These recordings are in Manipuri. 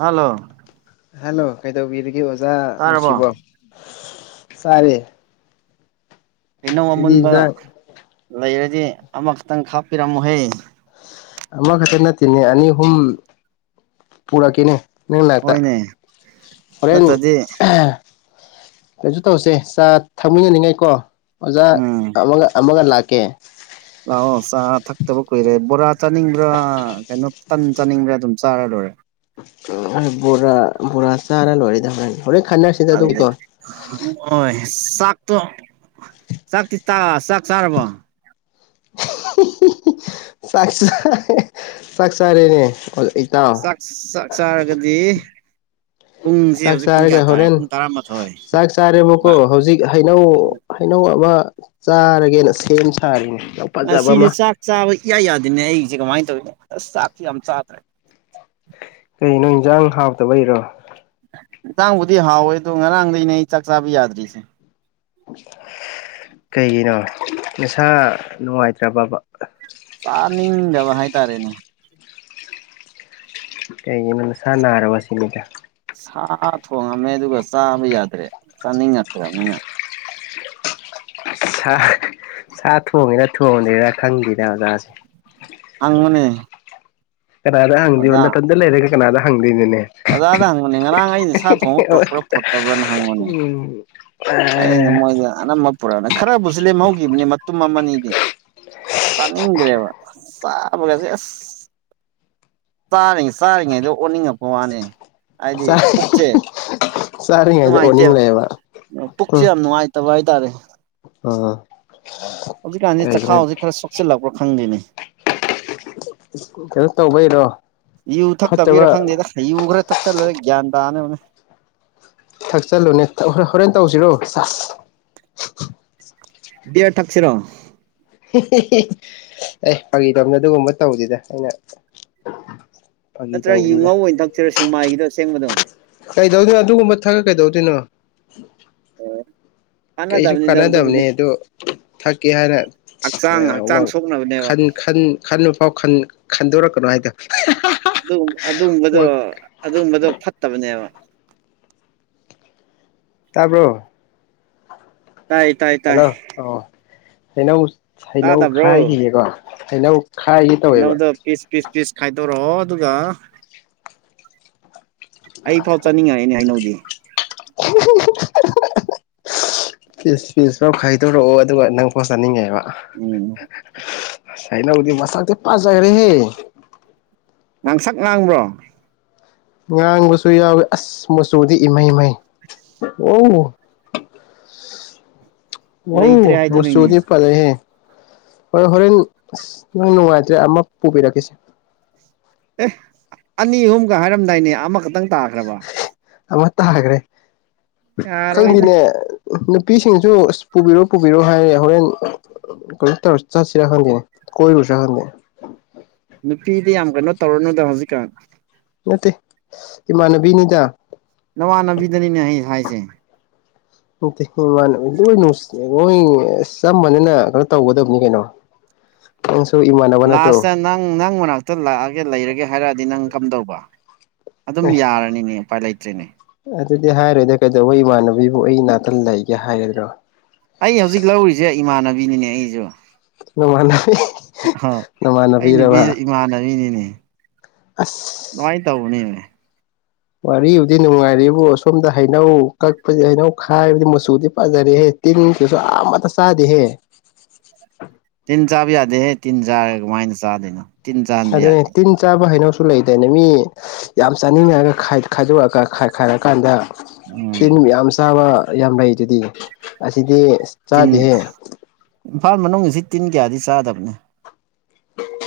ꯍꯜꯂꯣ ꯍꯜꯂꯣ ꯀꯩꯗꯧꯕꯤꯔꯒꯦ ꯑꯣꯖꯥ ꯇꯥꯔꯕꯣ ꯅꯨꯡꯁꯤꯕꯣ ꯆꯥꯔꯦ꯫ ꯍꯩꯅꯧ ꯑꯩꯗꯤ ꯑꯃꯨꯟꯕ ꯏꯟꯖꯥꯡ ꯂꯩꯔꯗꯤ ꯑꯃꯈꯛꯇꯪ ꯈꯥꯛꯄꯤꯔꯝ ꯃꯣꯍꯦ ꯑꯃꯥ ꯈꯛꯇꯥ ꯅꯠꯇꯦꯅꯦ ꯑꯅꯤ ꯍꯨꯝ ꯄꯨꯇꯥꯛꯀꯦꯅꯦ ꯅꯪ ꯅꯥꯛꯇ ꯍꯣꯏꯅꯦ ꯍꯣꯔꯦꯟ ꯅꯠꯇ꯭ꯔꯗꯤ ꯀꯩꯁꯨ ꯇꯧꯁꯦ ꯆꯥ ꯊꯛꯃꯤꯟꯅꯅꯤꯡꯉꯥꯏ ꯀꯣ ꯑꯣꯖꯥ ꯎꯝ ꯑꯃꯒ ꯑꯃꯒ ꯂꯥꯛ ꯀꯦ ꯂꯥꯛꯑꯣ ꯆꯥ ꯊꯛꯇꯕ ꯀꯨꯏꯔꯦ ꯕꯣꯔꯥ ꯆꯥꯅꯤꯡꯕ꯭ꯔꯥ ꯀꯩꯅꯣ ꯇꯟ ꯆꯥꯅꯤꯡꯕ꯭ꯔꯥ ꯑꯗꯨꯝ ꯆꯥꯔꯗ [unintelligible] ꯕꯣꯔ ꯕꯣꯔꯥ ꯆꯥꯔꯥ ꯂꯣꯏꯔꯗ ꯍꯔꯅꯤ ꯑꯗꯨ ꯍꯣꯏ ꯆꯥꯛꯇꯣ ꯆꯥꯛꯇꯤ ꯇ ꯆꯥꯛ ꯆꯥꯔꯕꯣ ꯁꯥꯁꯥ ꯁꯥꯁꯥꯔꯅꯦ ꯁꯛꯁꯛꯁꯔꯒꯗꯤ ꯆꯥꯛ ꯆꯥꯔꯒ ꯍꯣꯔꯦꯟ ꯄꯨꯡ ꯇꯔꯥꯃꯥꯊꯣꯏ ꯆꯥꯛ ꯆꯥꯔꯦꯕꯀꯣ ꯍꯧꯖꯤꯛ ꯍꯩꯅꯧ ꯍꯩꯅꯧ ꯑꯃ ꯑꯃ ꯆꯥꯔꯒꯦꯅ ꯁꯦꯝ ꯁꯥꯔꯤꯅꯦ ꯌꯥꯝ ꯐꯖꯕ ꯁꯤꯁꯦ ꯑꯃ ꯆꯥꯛ ꯆꯥꯕ ꯏꯌꯥꯏ ꯌꯥꯗꯦꯅꯦ ꯑꯩꯒꯤꯁꯦ ꯀꯃꯥꯏꯅ ꯇꯧꯋꯅꯤ ꯑ ꯁꯥꯐꯤ ꯑ ꯆ ꯍꯥ꯭ꯔ ꯀ ꯅꯣꯏ ꯏꯟꯖꯥꯡ ꯍꯥꯞꯇꯕꯩꯔꯣ ꯉꯥꯡꯕꯨꯗꯤ ꯍꯥꯎꯋꯦ ꯑꯗꯨ ꯉꯔꯥꯡꯗꯅꯦ ꯑꯩ ꯆꯥꯛ ꯆꯥꯕ ꯌꯥꯗ꯭ꯔꯤꯁꯦ ꯀꯩꯒꯤꯅꯣ ꯅꯁꯥ ꯅꯨꯡꯉꯥꯏꯇ꯭ꯔꯕꯕ ꯆꯥꯅꯤꯡꯗꯕ ꯍꯥꯏꯇꯥꯔꯦꯅꯦ ꯀꯩꯒꯤꯅ ꯅꯁꯥ ꯅꯥꯔꯕ ꯁꯤꯅꯤꯗ ꯁꯥ ꯊꯣꯡꯉꯝꯃꯦ ꯑꯗꯨꯒ ꯆꯥꯕ ꯌꯥꯗ꯭ꯔꯦ ꯆꯥꯅꯤꯡꯉꯛꯇ꯭ꯔꯕꯅꯤꯅ ꯁꯥ ꯁꯥ ꯊꯣꯡꯉꯦꯔ ꯊꯣꯡꯉꯗꯦꯔ ꯈꯪꯗꯦꯗ ꯑꯣꯖꯥꯁꯦ ꯑꯪ ꯃꯅꯦ ꯀꯅꯥꯗ ꯍꯪꯗꯤꯣꯟ ꯅ ꯇꯟꯗ ꯂꯩꯔꯦ ꯀꯅꯥꯗ ꯍꯪ ꯑꯣꯖꯥꯗ ꯍꯪꯉꯅꯦ ꯉꯔꯥꯡ ꯑꯩꯩꯅ ꯁꯥꯥ ꯊꯣꯡꯕ ꯄꯨꯔꯛꯄ꯭ꯔꯥ ꯄꯨꯔꯛꯇꯕ꯭ꯔꯥꯅ ꯍꯪꯉꯅꯦ ꯎꯝ ꯑꯩꯅ ꯃꯣꯏꯗ ꯑꯅꯝꯕ ꯄꯨꯔꯛꯑꯅ ꯈꯔꯕꯨꯁꯨ ꯂꯦꯝꯍꯧꯈꯤꯕꯅꯤ ꯃꯇꯨꯝ ꯑꯃꯅꯤꯗꯤ ꯆꯥꯅꯤꯡꯗ꯭ꯔꯦꯕ ꯆꯥꯕꯒꯁꯦ ꯑꯁ ꯆꯥꯔꯤꯉꯩ ꯆꯥꯔꯤꯉꯩꯗꯣ ꯑꯣꯟꯅꯤꯡꯉꯛꯄ ꯋꯥꯅꯦ ꯍꯥꯏꯗꯤ ꯄꯨꯛꯁꯦ ꯆꯥꯔꯤꯉꯩꯗ ꯅꯨꯡꯉꯥꯏꯇꯦꯕ ꯑꯣꯅꯤꯡꯂꯛꯑꯦꯕ ꯄꯨꯛꯁꯦ ꯌꯥꯝ ꯅꯨꯡꯉꯥꯏꯇꯕ ꯍꯥꯏꯇꯥꯔꯦ ꯑ ꯍꯧꯖꯤꯛꯀꯥꯟꯁꯤ ꯆꯈꯥꯎ ꯍꯧꯖꯤꯛ ꯈꯔ ꯁꯣꯛꯆꯤꯜꯂꯛꯄ꯭ꯔꯥ ꯈꯪꯗꯦꯅꯦ ꯀꯩꯅꯣ ꯇꯧꯕꯩꯔꯣ ꯌꯨ ꯐꯠꯇꯕ ꯊꯛꯇꯕꯤꯔ ꯈꯪꯗꯦꯗ ꯍꯌꯨ ꯈꯔ ꯊꯛꯆꯜꯂꯒ ꯒ꯭ꯌꯥꯟ ꯇꯥꯅꯕꯅꯦ ꯊꯛꯆꯜꯂꯨꯅꯦ ꯍꯣꯔꯦꯟ ꯇꯧꯁꯤꯔꯣ ꯆ ꯗꯦ ꯊꯥꯛꯁꯤꯔꯣ ꯑꯦ ꯐꯥꯒꯤ ꯇꯣꯝꯅ ꯑꯗꯨꯒꯨꯝꯕ ꯇꯧꯁꯤꯗ ꯑꯩꯅ ꯐꯥꯒꯤ ꯅꯠꯇ꯭ꯔꯒ ꯌꯨꯉꯧ ꯇꯧꯕꯅꯤꯗ ꯑꯣꯏꯅ ꯊꯛꯇꯁꯤꯔꯣ ꯁꯦꯡꯃꯥꯏꯒꯤꯗꯣ ꯑꯁꯦꯡꯕꯗꯣ ꯀꯩꯗꯧꯗꯣꯏꯅꯣ ꯑꯗꯨꯒꯨꯝꯕ ꯊ ꯀꯩꯗꯧꯗꯣꯏꯅꯣ ꯑꯣ ꯀꯩꯁꯨ ꯀꯥꯟꯅꯗꯕꯅꯦ ꯑꯣ ꯊꯛꯀꯦ ꯍꯥꯏꯅ ꯍꯛꯆꯥꯡ ꯍꯛꯆꯥꯡ ꯁꯣꯛꯅꯕꯅꯦꯕ ꯈꯟꯕ ꯐꯥꯎ ꯈꯟꯗꯣꯔꯛꯀ ꯍꯥꯏꯣ ꯑꯗꯨꯒꯨꯝꯕꯗꯣ ꯑꯗꯨꯒꯨꯝꯕꯗꯣ ꯐꯠꯇꯕꯅꯦꯕ ꯇꯥꯔꯕ꯭ꯔꯣ ꯇꯥꯏ ꯇꯥꯏ ꯇꯥꯏ ꯑꯣ ꯍꯩꯅꯧ ꯍꯩꯅꯧ ꯈꯥꯏꯈꯤꯌꯦꯀꯣ ꯍꯩꯅꯧ ꯈꯥꯏꯒꯦ ꯇꯧꯋꯦꯕ ꯑꯩꯅꯗ ꯄꯤꯁ ꯄꯤꯁ ꯄꯤꯁ ꯈꯥꯏꯗꯧꯔꯣ ꯑꯗꯨꯒ ꯑꯩ ꯐꯥꯎ ꯆꯠꯅꯤꯡꯉꯥꯏꯅꯦ ꯍꯥꯏꯅꯧꯖꯤ [inaudible] ꯄꯤꯁ ꯄꯤꯁ ꯐꯥꯎ ꯈꯥꯏꯗꯣꯔꯛꯑꯣ ꯑꯗꯨꯒ ꯅꯪ ꯄꯣ ꯆꯥꯅꯤꯡꯉꯦꯕ ꯎꯝ ꯁꯥꯏ ꯂ ꯎꯗꯤ ꯃꯁ ꯄꯥꯁꯖꯒ ꯔꯦ ꯍꯦ ꯉꯥꯡꯁꯛ ꯉꯥꯡꯕ꯭ꯔꯣ ꯉꯥꯡꯕꯁꯨ ꯌꯥꯎꯋꯦ ꯑꯁ ꯃꯆꯨꯗꯤ ꯏꯃꯩ ꯃꯩ ꯑꯣ [unintelligible] ꯑ ꯂꯩꯇ꯭ꯔꯦ ꯍꯥꯏꯗꯨꯅꯤꯅꯦ ꯃꯁꯨꯗꯤ ꯐꯂꯦꯍꯦ ꯍꯣꯏ ꯍꯣꯔꯦꯟꯁ ꯅꯪ ꯅꯨꯡꯉꯥꯏꯇ꯭ꯔꯦ ꯑꯃ ꯄꯨꯕꯤꯔꯛꯈꯤꯁꯦ ꯑꯦ ꯑꯅꯤ ꯑꯍꯨꯝꯒ ꯍꯥꯏꯔꯝꯗꯥꯏꯅꯦ ꯑꯃꯈꯛꯇꯪ ꯇꯥꯈ꯭ꯔꯕ ꯑꯃ ꯇꯥꯈ꯭ꯔꯦ ꯌꯥꯔꯣꯏꯗ ꯈꯪꯕꯤꯅꯦ ꯅꯨꯄꯤꯁꯤꯡꯁꯨ ꯑꯁ ꯄꯨꯕꯤꯔꯣ ꯄꯨꯕꯤꯔꯣ ꯍꯥꯏꯔ ꯍꯣꯔꯦꯟ ꯀ ꯆꯁꯤꯔ ꯈꯥꯟꯗꯦ ꯀꯣꯏ ꯔꯨꯁꯔ ꯈꯗ ꯅꯨꯄꯤꯗꯤ ꯌꯥꯝ ꯀꯩꯅꯣ ꯇꯧꯔꯅꯨꯗ ꯍꯧꯖꯤꯛꯀꯥꯟ ꯅꯠꯇꯦ ꯏꯃꯥꯟꯅꯕꯤꯅꯤꯗ ꯅꯋꯥ ꯅꯕꯤꯗꯅꯤꯅꯦ [unintelligible] ꯅ ꯍꯣꯏ ꯑꯁ ꯆꯞ ꯃꯅꯤꯅ ꯀꯩꯅꯣ ꯇꯧꯒꯗꯕꯅꯤ ꯀꯩꯅꯣ ꯏꯃꯥꯟꯅꯕ ꯅꯠꯇ꯭ꯔꯣ ꯂꯥꯁꯇ ꯅꯪ ꯅꯪ ꯃꯅꯥꯛꯇ ꯂꯥꯛꯑꯒꯦ ꯂꯩꯔꯒꯦ ꯍꯥꯏꯔꯛꯑꯗꯤ ꯅꯪ ꯀꯝꯗꯧꯕ ꯑꯗꯨꯝ ꯑꯦ ꯌꯥꯔꯅꯤꯅꯦ ꯎꯄꯥꯏ ꯂꯩꯇ꯭ꯔꯔꯤꯅꯦ ꯑꯗꯨꯗꯤ ꯍꯥꯏꯔꯣꯏꯗ ꯀꯩꯗꯧꯕ ꯏꯃꯥꯟꯅꯕꯤꯕꯨ ꯑꯩ ꯅꯥꯇꯟ ꯂꯩꯒꯦ ꯍꯥꯏꯒꯗ꯭ꯔꯣ ꯑꯩ ꯍꯧꯖꯤꯛ ꯂꯧꯔꯤꯁꯦ ꯏꯃꯥꯟꯅꯕꯤꯅꯤꯅꯦ ꯑꯩꯁꯨ ꯅꯃꯥꯟꯅ ꯍ ꯑꯩ ꯅꯨꯄꯤꯁ ꯏꯃꯥꯟꯅꯕꯤꯅꯤꯅꯦ ꯑꯁ ꯅꯨꯡꯥꯏ ꯇꯧꯅꯤ ꯋꯥꯔꯤꯕꯨꯗꯤ ꯅꯨꯡꯉꯥꯏꯔꯤꯕꯕꯨ ꯑꯁꯣꯝꯗ ꯍꯩꯅꯧ ꯀꯛꯄꯗꯤ ꯍꯩꯅꯧ ꯈꯥꯏꯕꯗꯤ ꯃꯆꯨꯗꯤ ꯄꯥꯖꯔꯦꯍꯦ ꯇꯤꯟ ꯆꯁꯨꯃ ꯇ ꯁꯥꯗꯤ ꯍꯦ ꯇꯤꯟ ꯆꯥꯕ ꯌꯥꯗꯦꯍꯦ ꯇꯤꯟ ꯆꯥꯔ ꯀꯃꯥꯏꯅ ꯆꯥꯗꯣꯏꯅꯣ ꯇꯤꯟ ꯆꯥꯟꯕ ꯑꯗꯨꯗ ꯌꯥꯗꯦ ꯇꯤꯟ ꯆꯥꯕ ꯍꯩꯅꯣ ꯁꯨ ꯂꯩꯗꯅ ꯃꯤ ꯌꯥꯝ ꯆꯥꯅꯤꯡꯉꯒ ꯈꯥꯏꯗꯣꯛꯑꯒ ꯈꯥꯏꯈꯥꯏꯔ ꯀꯥꯟꯗ ꯇꯤꯟ ꯎꯝ ꯌꯥꯝ ꯆꯥꯕ ꯌꯥꯝ ꯂꯩ ꯑꯗꯨꯗꯤ ꯑꯁꯤꯗꯤ ꯇꯤꯟ ꯆꯥꯗꯦꯍꯦ ꯏꯝꯐꯥꯜ ꯃꯅꯨꯡꯁꯤ ꯇꯤꯟ ꯀꯌꯥꯗꯤ ꯆꯥꯗꯕꯅꯤ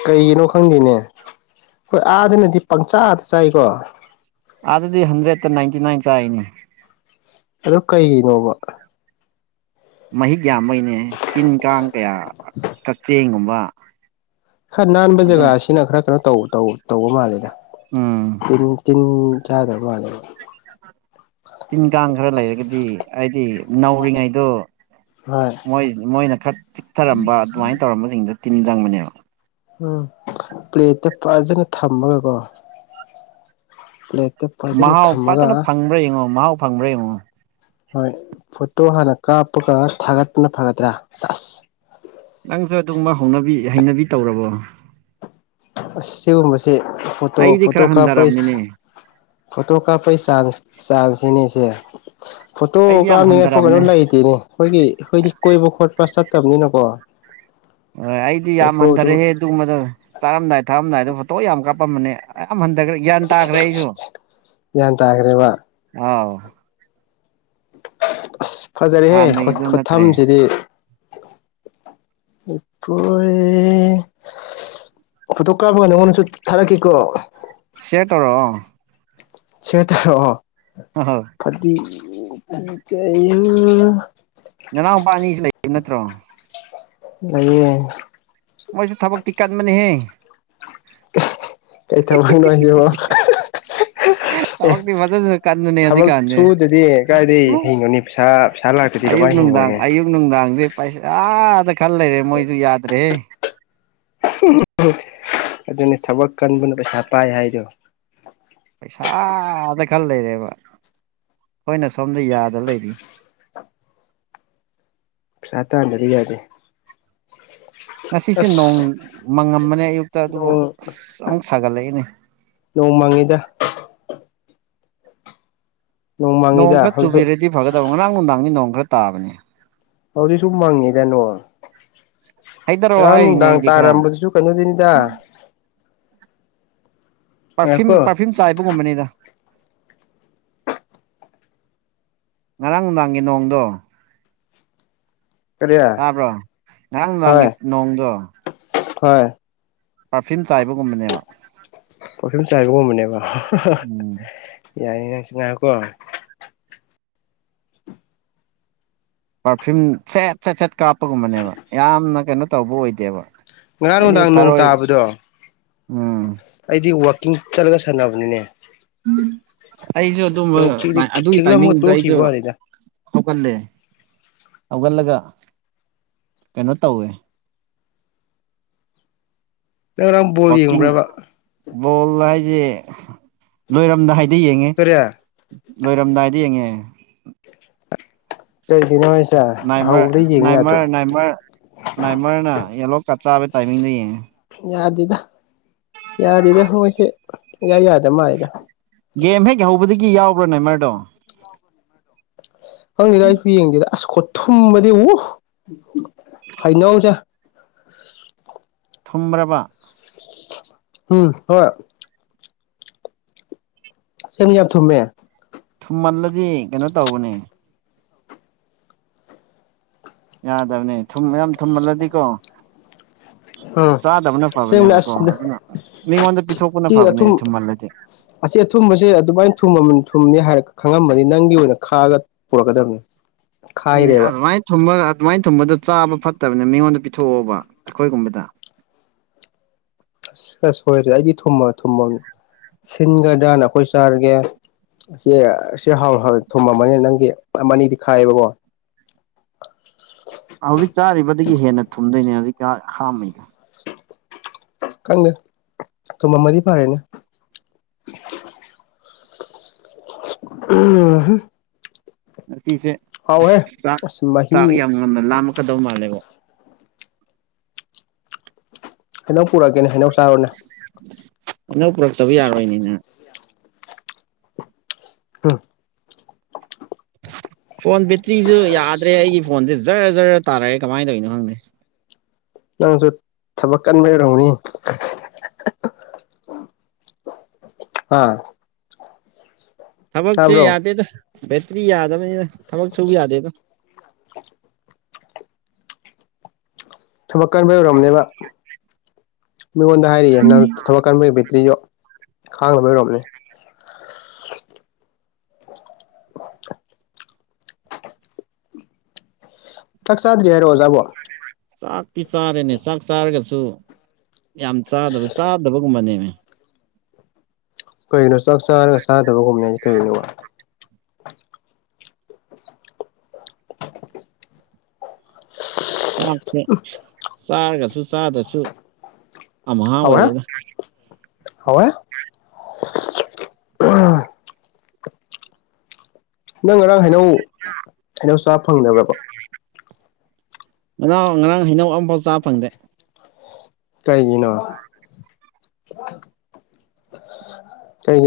ꯀꯩꯒꯤꯅꯣ ꯈꯪꯗꯦꯅꯦ ꯍꯣꯏ ꯑꯥꯗꯅꯗꯤ ꯄꯪꯆꯥꯗ ꯆꯥꯏꯀꯣ ꯆꯥꯏꯅꯥ ꯑ ꯀꯩꯒꯤꯅꯣꯕ ꯃꯍꯤꯛ ꯌꯥꯝꯕꯩꯅꯦ ꯇꯤꯟ ꯀꯥꯡ ꯀꯌꯥ ꯀꯛꯆꯦꯡꯒꯨꯝꯕ ꯈꯔ ꯅꯥꯟꯕ ꯑꯗꯨꯝ ꯖꯒꯥꯁꯤꯅ ꯈꯔ ꯀꯩꯅꯣ ꯇꯧꯕ ꯃꯥꯜꯂꯦꯗ ꯎꯝ ꯇꯤꯟ ꯇꯤꯟ ꯆꯥꯗꯕ ꯃꯥꯂꯦ ꯇꯤꯟ ꯀꯥꯡ ꯈꯔ ꯂꯩꯔꯒꯗꯤ ꯍꯥꯏꯗꯤ ꯅꯧꯔꯤꯉꯩꯗꯣ ꯍꯣꯏ ꯃꯣꯏ ꯃꯣꯏꯅ ꯈꯔ ꯆꯤꯛꯊꯔꯝꯕ ꯑꯗꯨꯃꯥꯏꯅ ꯇꯧꯔꯝꯕꯁꯤꯡꯗ ꯇꯤꯟ ꯆꯪꯕꯅꯦꯕ ꯎꯝ ꯄ꯭ꯂꯦꯠꯇ ꯐꯖꯅ ꯊꯝꯃꯒꯀꯣ ꯐꯖꯅ ꯃꯍꯥꯎ ꯊꯝꯃꯒ ꯐꯖꯅ ꯐꯪꯕ꯭ꯔꯥ ꯌꯦꯡꯉꯣ ꯃꯍꯥꯎ ꯐꯪꯕ꯭ꯔꯥ ꯌꯦꯡꯉꯣ ꯍꯣꯏ ꯐꯣꯇꯣ ꯍꯥꯟꯅ ꯀꯥꯞꯄꯒ ꯊꯥꯒꯠꯄꯅ ꯐꯒꯗ꯭ꯔꯥ ꯆꯥꯔꯖ ꯅꯪꯁꯨ ꯑꯗꯨꯒꯨꯝꯕ ꯍꯧ ꯍꯩꯅꯕꯤ ꯇꯧꯔꯕꯣ ꯑꯁ ꯁꯤꯕꯨꯨꯝꯕꯁ ꯐ ꯑꯩꯗꯤ ꯈꯔ ꯐꯣꯇꯣꯩ ꯍꯟꯊꯔꯕꯅꯤꯅꯦ ꯐꯣꯇꯣ ꯀ ꯄꯩꯁ ꯆꯥꯟꯁ ꯁꯤꯅꯦꯁꯦ ꯐꯣꯇꯣ ꯑꯩꯗꯤ ꯌꯥꯝ ꯀꯥꯞꯅꯤꯡꯉꯥꯏ ꯐꯣ ꯀꯩꯅꯣ ꯍꯟꯊꯔꯕꯅꯦ ꯂꯩꯇꯦꯅꯦ ꯑꯩꯈꯣꯏꯒꯤ ꯑꯩꯈꯣꯏꯗꯤ ꯀꯣꯏꯕ ꯈꯣꯠꯄ ꯆ ꯇꯕꯅꯤꯅꯀꯣ ꯍꯣꯏ ꯑꯩꯗꯤ ꯌꯥꯝ ꯍꯟꯊꯔꯛꯍꯦ ꯑꯗꯨꯒꯨꯝꯕꯗ ꯆꯥꯔꯝꯗꯥꯏ ꯊꯛꯔꯝꯗꯥꯏ ꯑꯗꯣ ꯐꯣꯇꯣ ꯌꯥꯝ ꯀꯥꯞꯄꯝꯕꯅꯦ ꯑ ꯍꯟꯊꯈ꯭ꯔꯦ ꯒ꯭ꯌꯥꯟ ꯇꯥꯈ꯭ꯔꯦ ꯑꯩꯁꯨ ꯒ꯭ꯌꯥꯟ ꯇꯥꯈ꯭ꯔꯦꯕ ꯑꯥꯎ ꯑꯁ ꯐꯖꯔꯦꯍꯦ ꯍꯥꯟꯅꯒꯤꯗꯨ ꯅꯠꯇ꯭ꯔꯦ ꯈꯨꯊꯝꯁꯤꯗꯤ ꯏꯄꯦ ꯐꯣꯇꯣ ꯀꯥꯞꯄꯒ ꯅꯉꯣꯟꯗꯁꯨ ꯊꯥꯔꯛꯈꯤꯀꯣ ꯁꯦꯔꯇꯧꯔꯛꯑꯣ ꯁꯦꯔꯇꯧꯔꯛꯑꯣ ꯍꯣꯏ ꯅꯅꯥꯎꯄꯥ ꯑꯅꯤꯁꯨ ꯂꯩꯕ ꯅꯠꯇ꯭ꯔꯣ ꯂꯩꯌꯦ ꯃꯣꯏꯁꯦ ꯊꯕꯛꯇꯤ ꯀꯟꯕꯅꯤꯍꯦ ꯀꯩ ꯊꯃꯅꯅꯨꯡꯉꯁꯤꯕ ꯑꯦ ꯊꯕꯛꯇꯤ ꯐꯖꯅ ꯀꯟꯕꯅꯦ ꯊꯕꯛ ꯍꯧꯖꯤꯛꯀꯥꯟꯁꯦ ꯁꯨꯗꯗꯤ ꯀꯗꯥꯗꯒꯤꯩ ꯍꯩꯅꯣꯅꯤ ꯄꯩꯁꯥ ꯄꯩꯁꯥ ꯂꯥꯛꯇꯗꯤ ꯑꯌꯨꯛ ꯀꯃꯥꯏꯅ ꯅꯨꯡꯗꯥꯡ ꯍꯤꯡꯉꯨꯅꯤ ꯑꯌꯨꯛ ꯅꯨꯡꯗꯥꯡꯗꯤꯦ ꯄꯩꯁꯥ ꯗ ꯈꯜ ꯂꯩꯔꯦ ꯃꯣꯏꯁꯨ ꯌꯥꯗ꯭ꯔꯦ ꯑꯗꯨꯅꯤ ꯊꯕꯛ ꯀꯟꯕꯅ ꯄꯩꯁꯥ ꯄꯥꯏ ꯍꯥꯏꯗꯣ ꯄꯩꯁꯥꯗ ꯈꯔ ꯂꯩꯔꯦꯕ ꯑꯩꯈꯣꯏꯅ ꯁꯣꯝꯗ ꯌꯥꯗ ꯂꯩꯔꯤ ꯆꯥ ꯇꯥꯟꯕꯗꯤ ꯌꯥꯗꯦ ꯉꯁꯤꯁꯦ ꯅꯣꯡ ꯑꯁ ꯃꯪꯉꯝꯕꯅꯦ ꯑꯌꯨꯛꯇ ꯑꯗꯨꯕꯨ ꯅꯣꯡ ꯑꯁ ꯑꯃꯨꯛ ꯁꯥꯒꯠꯂꯛꯏꯅꯦ ꯅꯣꯡ ꯃꯪꯉꯤꯗ ꯑꯁ ꯅꯣꯡ ꯈꯔ ꯆꯨꯕꯤꯔꯗꯤ ꯐꯒꯗꯕ ꯉꯔꯥꯡ ꯅꯨꯡꯗꯥꯡꯅꯤ ꯅꯣꯡ ꯈꯔ ꯇꯥꯕꯅꯤ ꯍꯧꯥꯎꯗꯤ ꯁꯨꯝ ꯃꯥꯡꯉꯤ ꯇꯅꯣ ꯍꯥꯏꯊꯔꯛꯑꯣ ꯉꯔꯥꯡ ꯍꯥꯏꯔꯤꯅꯦ ꯅꯨꯡꯗꯥꯡ ꯑꯩꯗꯤ ꯈꯔ ꯇꯥꯔꯝꯕꯗꯨꯁꯨ ꯀꯩꯅꯣꯗꯅꯤꯗ ꯄꯔꯐ꯭ꯌꯨꯝ ꯉꯥꯏꯈꯣꯀꯣ ꯄꯔꯐ꯭ꯌꯨꯝ ꯆꯥꯏꯕꯒꯨꯝꯕꯅꯤꯗ ꯉꯔꯥꯡ ꯅꯨꯡꯗꯥꯡꯒꯤ ꯅꯣꯡꯗꯣ ꯀꯔꯤ ꯇꯥꯕ꯭ꯔꯣ ꯉꯔꯥꯡ ꯍꯣꯏ ꯅꯨꯡꯗꯥꯡꯉ ꯅꯣꯡꯗꯣ ꯍꯣꯏ ꯄꯥꯔꯐ꯭ꯌꯨꯝ ꯆꯥꯏꯕꯒꯨꯝꯕꯅꯦꯕ ꯄꯔꯐ꯭ꯌꯨꯝ ꯆꯥꯏꯒꯒꯨꯝꯕꯅꯦꯕ ꯎꯝ ꯌꯥꯏꯌꯦ ꯅꯪ ꯁꯅꯀꯣ ꯄꯥꯔꯐ꯭ꯌꯨꯝ ꯁꯦꯠ ꯁꯦꯠ ꯁꯦꯠ ꯀꯥꯞꯄꯒꯨꯝꯕꯅꯦꯕ ꯌꯥꯝꯅ ꯀꯩꯅꯣ ꯇꯧꯕ ꯑꯣꯏꯗꯦꯕ ꯉꯔꯥꯡ ꯑꯩꯁꯦ ꯅꯨꯡꯗꯥꯡ ꯅꯣꯡ ꯊꯔꯣꯏ ꯇꯥꯕꯗꯣ ꯎꯝ ꯑꯩꯗꯤ ꯆꯠꯂꯒ ꯁꯥꯟꯅꯕꯅꯤꯅꯦ ꯑꯩꯁꯨ ꯑꯗꯨꯝꯕ ꯅꯣꯡ ꯈꯤꯛꯂꯤ ꯑꯗꯨꯒꯤ ꯈꯤꯛꯂꯝꯃꯒ ꯇꯥꯏꯃꯤꯡꯗꯨꯗ ꯑꯩꯁꯨ ꯇꯣꯛꯈꯤꯕ ꯋꯥꯅꯤꯗ ꯍꯧꯒꯠꯂꯦ ꯍꯧꯒꯠꯂꯒ ꯀꯩꯅꯣ ꯇꯧꯋꯦ ꯅꯪ ꯉꯔꯥꯡ ꯕꯣꯜ ꯌꯦꯡꯕ꯭ꯔꯕ ꯀꯆꯤꯡꯣꯜ ꯁꯤ ꯂꯣꯏꯔꯝꯗꯥꯏꯗ ꯌꯦꯡꯉꯦ ꯀꯔꯤ ꯂꯣꯏꯔꯝꯗꯥꯏꯗ ꯌꯦꯡꯉꯦ ꯀꯩꯒꯤꯅꯣ ꯍꯥꯏꯁꯦ ꯅꯥꯏꯃꯔ ꯍꯧꯕꯗ ꯌꯦꯡꯉ ꯌꯥꯗ꯭ꯔꯣ ꯅꯥꯏꯃꯔ ꯅꯥꯏꯃꯔ ꯅꯥꯏꯃꯔꯅ ꯌꯦꯂꯣꯀꯞ ꯆꯥꯕꯒꯤ ꯇꯥꯏꯃꯤꯡꯗꯣ ꯌꯦꯡꯉꯦ ꯌꯥꯗꯦꯗ ꯌꯥꯗꯦꯗ ꯃꯣꯏꯁꯦ ꯌꯥꯌꯥ ꯌꯥꯗ ꯃꯥꯜꯂꯤꯗ ꯒꯦꯝ ꯍꯦꯛ ꯍꯧꯕꯗꯒꯤ ꯌꯥꯎꯕ꯭ꯔꯥ ꯅ ꯃꯔꯔꯗꯣ ꯈꯪꯉꯗ ꯑꯩꯁꯨ ꯌꯦꯡꯦ ꯑꯁ ꯈꯣ ꯊꯨꯝꯕꯗꯤ ꯎ ꯍꯥꯏꯅꯧꯁꯦ ꯊꯨꯝ꯭ꯔꯕ ꯎꯝ ꯍꯣꯏ ꯁ ꯌꯥꯝ ꯊꯨꯝꯃꯦ ꯊꯨꯝꯃꯟꯂꯗꯤ ꯀꯩꯅꯣ ꯇꯧꯕꯅꯦ ꯌꯥꯗꯕꯅꯦ ꯊꯨꯝ ꯌꯥꯝ ꯊꯨꯝꯍꯜꯂꯗꯤꯀꯣ ꯎꯝ ꯆꯥꯗꯕꯅ ꯁꯦꯝꯅ ꯐꯕꯅꯦꯕꯀꯣ ꯑꯁ ꯑꯗꯨꯅ ꯃꯤꯉꯣꯟꯗ ꯄꯤꯊꯣꯛꯄꯅ ꯁꯤ ꯐꯕꯅꯦ ꯑꯊꯨꯝ ꯊꯨꯝꯍꯜꯂꯗꯤ ꯑꯁꯤ ꯑꯊꯨꯝꯕꯁꯦ ꯑꯗꯨꯃꯥꯏꯅ ꯊꯨꯝꯅꯤ ꯍꯥꯏꯔꯛ ꯈꯪꯉꯃꯅꯤ ꯅꯪꯒꯤ ꯑꯣꯏꯅ ꯈꯥꯒ ꯄꯨꯔꯛꯀꯗꯕꯅꯤ ꯈꯥꯏꯔꯦꯕ ꯑꯗꯨꯥꯏ ꯊꯨꯝꯃꯒꯥ ꯑꯗꯨꯃꯥꯏꯅ ꯊꯨꯝꯕꯗ ꯆꯥꯕ ꯐꯠꯇꯕꯅꯤ ꯃꯤꯉꯣꯟꯗ ꯄꯤꯊꯣꯛꯑꯣꯕ ꯑꯩꯈꯣꯏꯒꯨꯝꯕꯗ ꯑꯁ ꯑꯁ ꯁꯣꯏꯔꯦ ꯑꯩꯗꯤ ꯊꯨꯝꯃ ꯊꯨꯝꯃꯅꯤ ꯁꯤꯟꯒ꯭ꯔꯅ ꯑꯩꯈꯣꯏ ꯆꯥꯔꯒꯦ ꯁꯤ ꯁꯤ ꯍꯥꯎꯦ ꯍꯥꯎꯦ ꯊꯨꯝꯃꯝꯕꯅꯤ ꯅꯪꯒꯤ ꯑꯅꯤꯗꯤ ꯈꯥꯏꯌꯦꯕꯀꯣ ꯍꯧꯖꯤꯛ ꯆꯥꯔꯤꯕꯗꯒꯤ ꯍꯦꯟꯅ ꯊꯨꯝꯗꯣꯏꯅꯦ ꯍꯧꯖꯤꯛ ꯈꯥꯉꯩꯗꯣ ꯀꯪꯒ ꯇ ꯃꯃꯥꯗꯤ ꯐꯥꯔꯦꯅꯦ ꯑ [unintelligible] [inaudible] ꯉꯁꯦ ꯆꯥꯛ ꯑꯁ ꯃꯍꯤ ꯆꯥꯛ ꯌꯥꯝ ꯉꯅ ꯂꯥꯝꯂꯀꯗꯧ ꯃꯥꯜꯂꯦꯕꯣ ꯍꯩꯅꯧ ꯄꯨꯔꯛꯀꯦꯅꯦ ꯍꯩꯅꯧ ꯆꯥꯔꯨꯅꯦ ꯑꯩꯅ ꯄꯨꯔꯛꯇꯕ ꯌꯥꯔꯣꯏꯅꯤꯅ ꯑꯝ [inaudible] ꯐꯣꯟ ꯕꯦꯇ꯭ꯔꯤꯁꯨ ꯌꯥꯗ꯭ꯔꯦ ꯑꯩꯒꯤ ꯐꯣꯟꯁꯦ ꯖꯔ ꯖꯔ ꯇꯥꯔꯛꯑꯦ ꯀꯃꯥꯏꯅ ꯇꯧꯔꯤꯅꯣ ꯈꯪꯗꯦ ꯅꯪꯁꯨ ꯊꯕꯛ ꯀꯟꯕ ꯌꯔꯝꯅꯤ [inaudible] ꯑꯥ [inaudible] [unintelligible] ꯊꯕꯛꯁꯦ ꯌꯥꯗꯦꯗ ꯕꯦꯇ꯭ꯔꯤ ꯌꯥꯗꯕꯅꯤꯅ ꯊꯕꯛ ꯁꯨ ꯌꯥꯗꯦꯗ ꯊꯕꯛ ꯀꯟꯕ ꯑꯣꯏꯔꯝꯅꯦꯕ ꯃꯤꯉꯣꯟꯗ ꯍꯥꯏꯔꯤꯛꯌꯦꯦ ꯅꯪ ꯊꯕꯛ ꯀꯟꯕꯒꯤ ꯕꯦꯇ꯭ꯔꯤ ꯌꯣ ꯈꯥꯡꯕꯔꯣꯝꯅꯦ ꯆꯥꯛ ꯆꯥꯗ꯭ꯔꯤ ꯍꯥꯏꯔꯣ ꯑꯣꯖꯥꯕꯣ ꯆꯥꯛꯇꯤ ꯆꯥꯔꯦꯅꯦ ꯆꯥꯛ ꯆꯥꯔꯒꯁꯨ ꯌꯥꯝ ꯆꯥꯗꯕ ꯆꯥꯗꯕꯒꯨꯝꯕꯅꯦꯅꯦ ꯀꯒꯤꯅꯣ ꯆꯥꯛ ꯆꯥꯔꯒ ꯆꯥꯗꯕꯒꯨꯝꯅ ꯀꯩꯅꯣ ꯆꯥꯛꯁꯦ ꯆꯥꯔꯒꯁꯨ ꯆꯥꯗ꯭ꯔꯁꯨ ꯑ ꯃꯍꯥ ꯑꯣꯏꯔꯦꯗ ꯍꯋ [inaudible] ꯅꯪ ꯉꯔꯥꯡ ꯍꯩꯅꯧ ꯍꯩꯅꯧ ꯆꯥ ꯐꯪꯗꯕꯗꯔꯕ ꯉꯅꯥꯎ ꯉꯔꯥꯡ ꯍꯩꯅꯧ ꯑꯃꯐꯥꯎ ꯆꯥ ꯐꯪꯗꯦ ꯀꯥꯏꯒꯤꯅ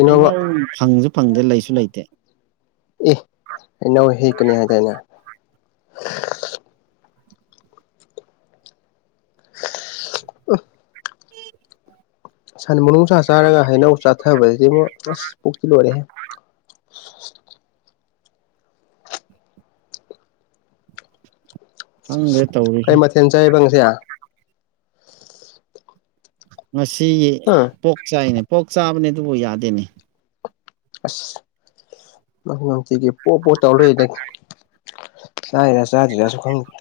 ꯑꯩ ꯅꯪ ꯐꯪꯁꯨ ꯐꯪꯗꯦ ꯂꯩꯁꯨ ꯂꯩꯇꯦ ꯏ ꯑ ꯅꯧ ꯍꯦꯛꯀꯅꯤ ꯍꯥꯏꯇꯥꯅ ꯎ [unintelligible] [inaudible] ꯁꯟ ꯃꯅꯨꯡꯅꯨꯡꯁꯥ ꯆꯥꯔꯒ ꯍꯩꯅꯧ ꯆꯥꯊꯕꯁꯤꯗꯤ ꯑꯃꯨꯛ ꯑꯁ ꯄꯨꯛꯇꯤ ꯂꯣꯏꯔꯦꯍꯦ [inaudible] [unintelligible] ꯍꯪꯦ [unintelligible] [inaudible] ꯀꯩ ꯃꯊꯦꯜ ꯆꯥꯕ ꯉꯁꯦ ꯉꯁꯤ ꯄꯣꯛ ꯆꯥꯏꯅꯦ ꯄꯣꯛ ꯆꯥꯕꯅꯦ ꯑꯗꯨꯕꯨ ꯌꯥꯗꯦꯅꯦ [inaudible] [unintelligible] ꯑꯁ ꯃ ꯅꯨꯡꯇꯤꯒꯤ ꯄꯣ ꯄꯣ ꯇꯧꯔꯣꯏꯏ ꯅ ꯑꯔ ꯆ ꯆꯥꯁꯤ ꯆꯁꯨ ꯈꯪꯒꯦ [inaudible]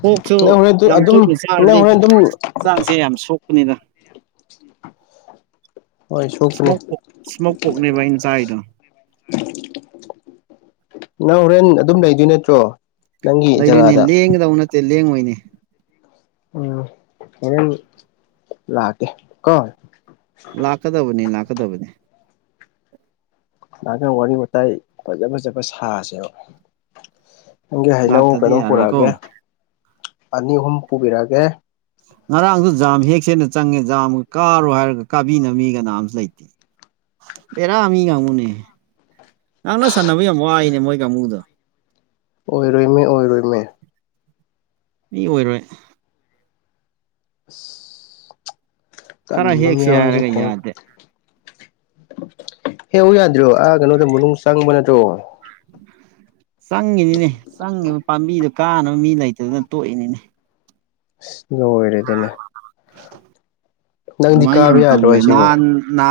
ꯀꯣꯛꯁꯨ ꯅꯪ ꯍꯣꯔꯦꯟ ꯌꯥꯝ ꯑꯗꯨꯝ ꯇꯣꯛꯏ ꯅꯪ ꯆꯥꯔꯗꯤ ꯍꯣꯔꯦꯟ ꯑꯗꯨꯝ ꯆꯥꯛꯁꯦ ꯌꯥꯝ ꯁꯣꯛꯄꯅꯤꯅ ꯍꯣꯏ ꯁꯣꯛꯄꯅꯦ ꯏꯁꯃꯣꯛ ꯄꯣꯛ ꯏꯁꯃꯣꯛ ꯄꯣꯛꯅꯦꯕ ꯑꯩꯅ ꯆꯥꯔꯤꯗꯅ ꯅꯪ ꯍꯣꯔꯦꯟ ꯑꯗꯨꯝ ꯂꯩꯗꯣꯏ ꯅꯠꯇ꯭ꯔꯣ ꯅꯪꯒꯤ ꯂꯩꯗꯣꯏꯅꯦ ꯖꯒꯥꯗ ꯂꯦꯡꯒꯗꯧ ꯅꯠꯇꯦ ꯂꯦꯡꯉꯣꯏꯅꯦ ꯎꯝ ꯍ ꯂꯥꯛꯑꯒꯦ ꯀꯣ ꯂꯥꯛꯀꯗꯕꯅꯤ ꯂꯥꯛꯀꯗꯕꯅꯤ ꯉꯍꯅ ꯋꯥꯔꯤ ꯋꯥꯋꯇꯥꯏ ꯐꯖ ꯐꯖꯕ ꯁꯥꯁꯦꯕ ꯅꯪꯒꯤ ꯍꯩꯅꯧ ꯂꯥꯛꯇꯗꯤ ꯀꯩꯅꯣꯝ ꯌꯥꯔꯣꯏꯀꯣ ꯄꯨꯔꯛꯑꯒꯦ ꯑꯅꯤ ꯑꯍꯨꯝ ꯄꯨꯕꯤꯔꯛꯑꯒꯦ ꯉꯔꯥꯡꯁꯨ ꯥꯝ ꯍꯦꯛꯁꯦꯠꯅ ꯆꯪꯉꯦꯖꯥ ꯑꯃ ꯀꯥꯔꯣ ꯍꯥꯏꯔꯒ ꯀꯥꯕꯤꯅꯕ ꯃꯤ ꯀꯅꯥꯝꯁꯨ ꯂꯩꯇꯦ ꯍꯦꯔꯥ ꯑꯃꯤ ꯀꯃꯅꯦ ꯉꯡ ꯅ ꯁꯥꯟꯅꯕ ꯌꯥꯝ ꯋꯥꯏꯅꯦ ꯃꯣꯏ ꯀꯥꯡꯨꯗꯣ ꯑꯣꯏꯔꯣꯏꯃꯦ ꯑꯣꯏꯔꯣꯏꯃꯦ ꯃꯤ ꯑꯣꯏꯔꯣꯏ ꯑꯁ ꯈꯔ ꯆꯠꯅꯤꯡꯕ ꯑꯃ ꯍꯦꯛꯁꯦ ꯌꯥꯎꯔꯤꯁꯤꯦ ꯍꯥꯏꯔꯒ ꯈꯣꯡ ꯌꯥꯗꯦ ꯍꯦ ꯑꯣ ꯌꯥꯗ꯭꯭ꯔꯣ ꯑꯥ ꯀꯩꯅꯣꯗ ꯃꯅꯨꯡ ꯆꯪꯕ ꯅꯠꯇ꯭ꯔꯣ ꯆꯪꯉꯤꯅꯤꯅꯦ ꯆꯪꯉꯤꯕ ꯄꯥꯝꯕꯤꯗꯨꯣ ꯀꯥꯅꯕ ꯃꯤ ꯂꯩꯇꯗꯅ ꯇꯣꯛꯏꯅꯤꯅꯦ ꯑꯁ ꯂ ꯑꯣꯏꯔꯦꯗꯅ ꯑꯗꯨꯃꯥꯏ ꯌꯥꯝ ꯌꯥꯗ꯭ꯔꯣ ꯇꯧꯦ ꯍꯥꯏꯁꯤꯕꯣ ꯅꯥꯟ ꯅ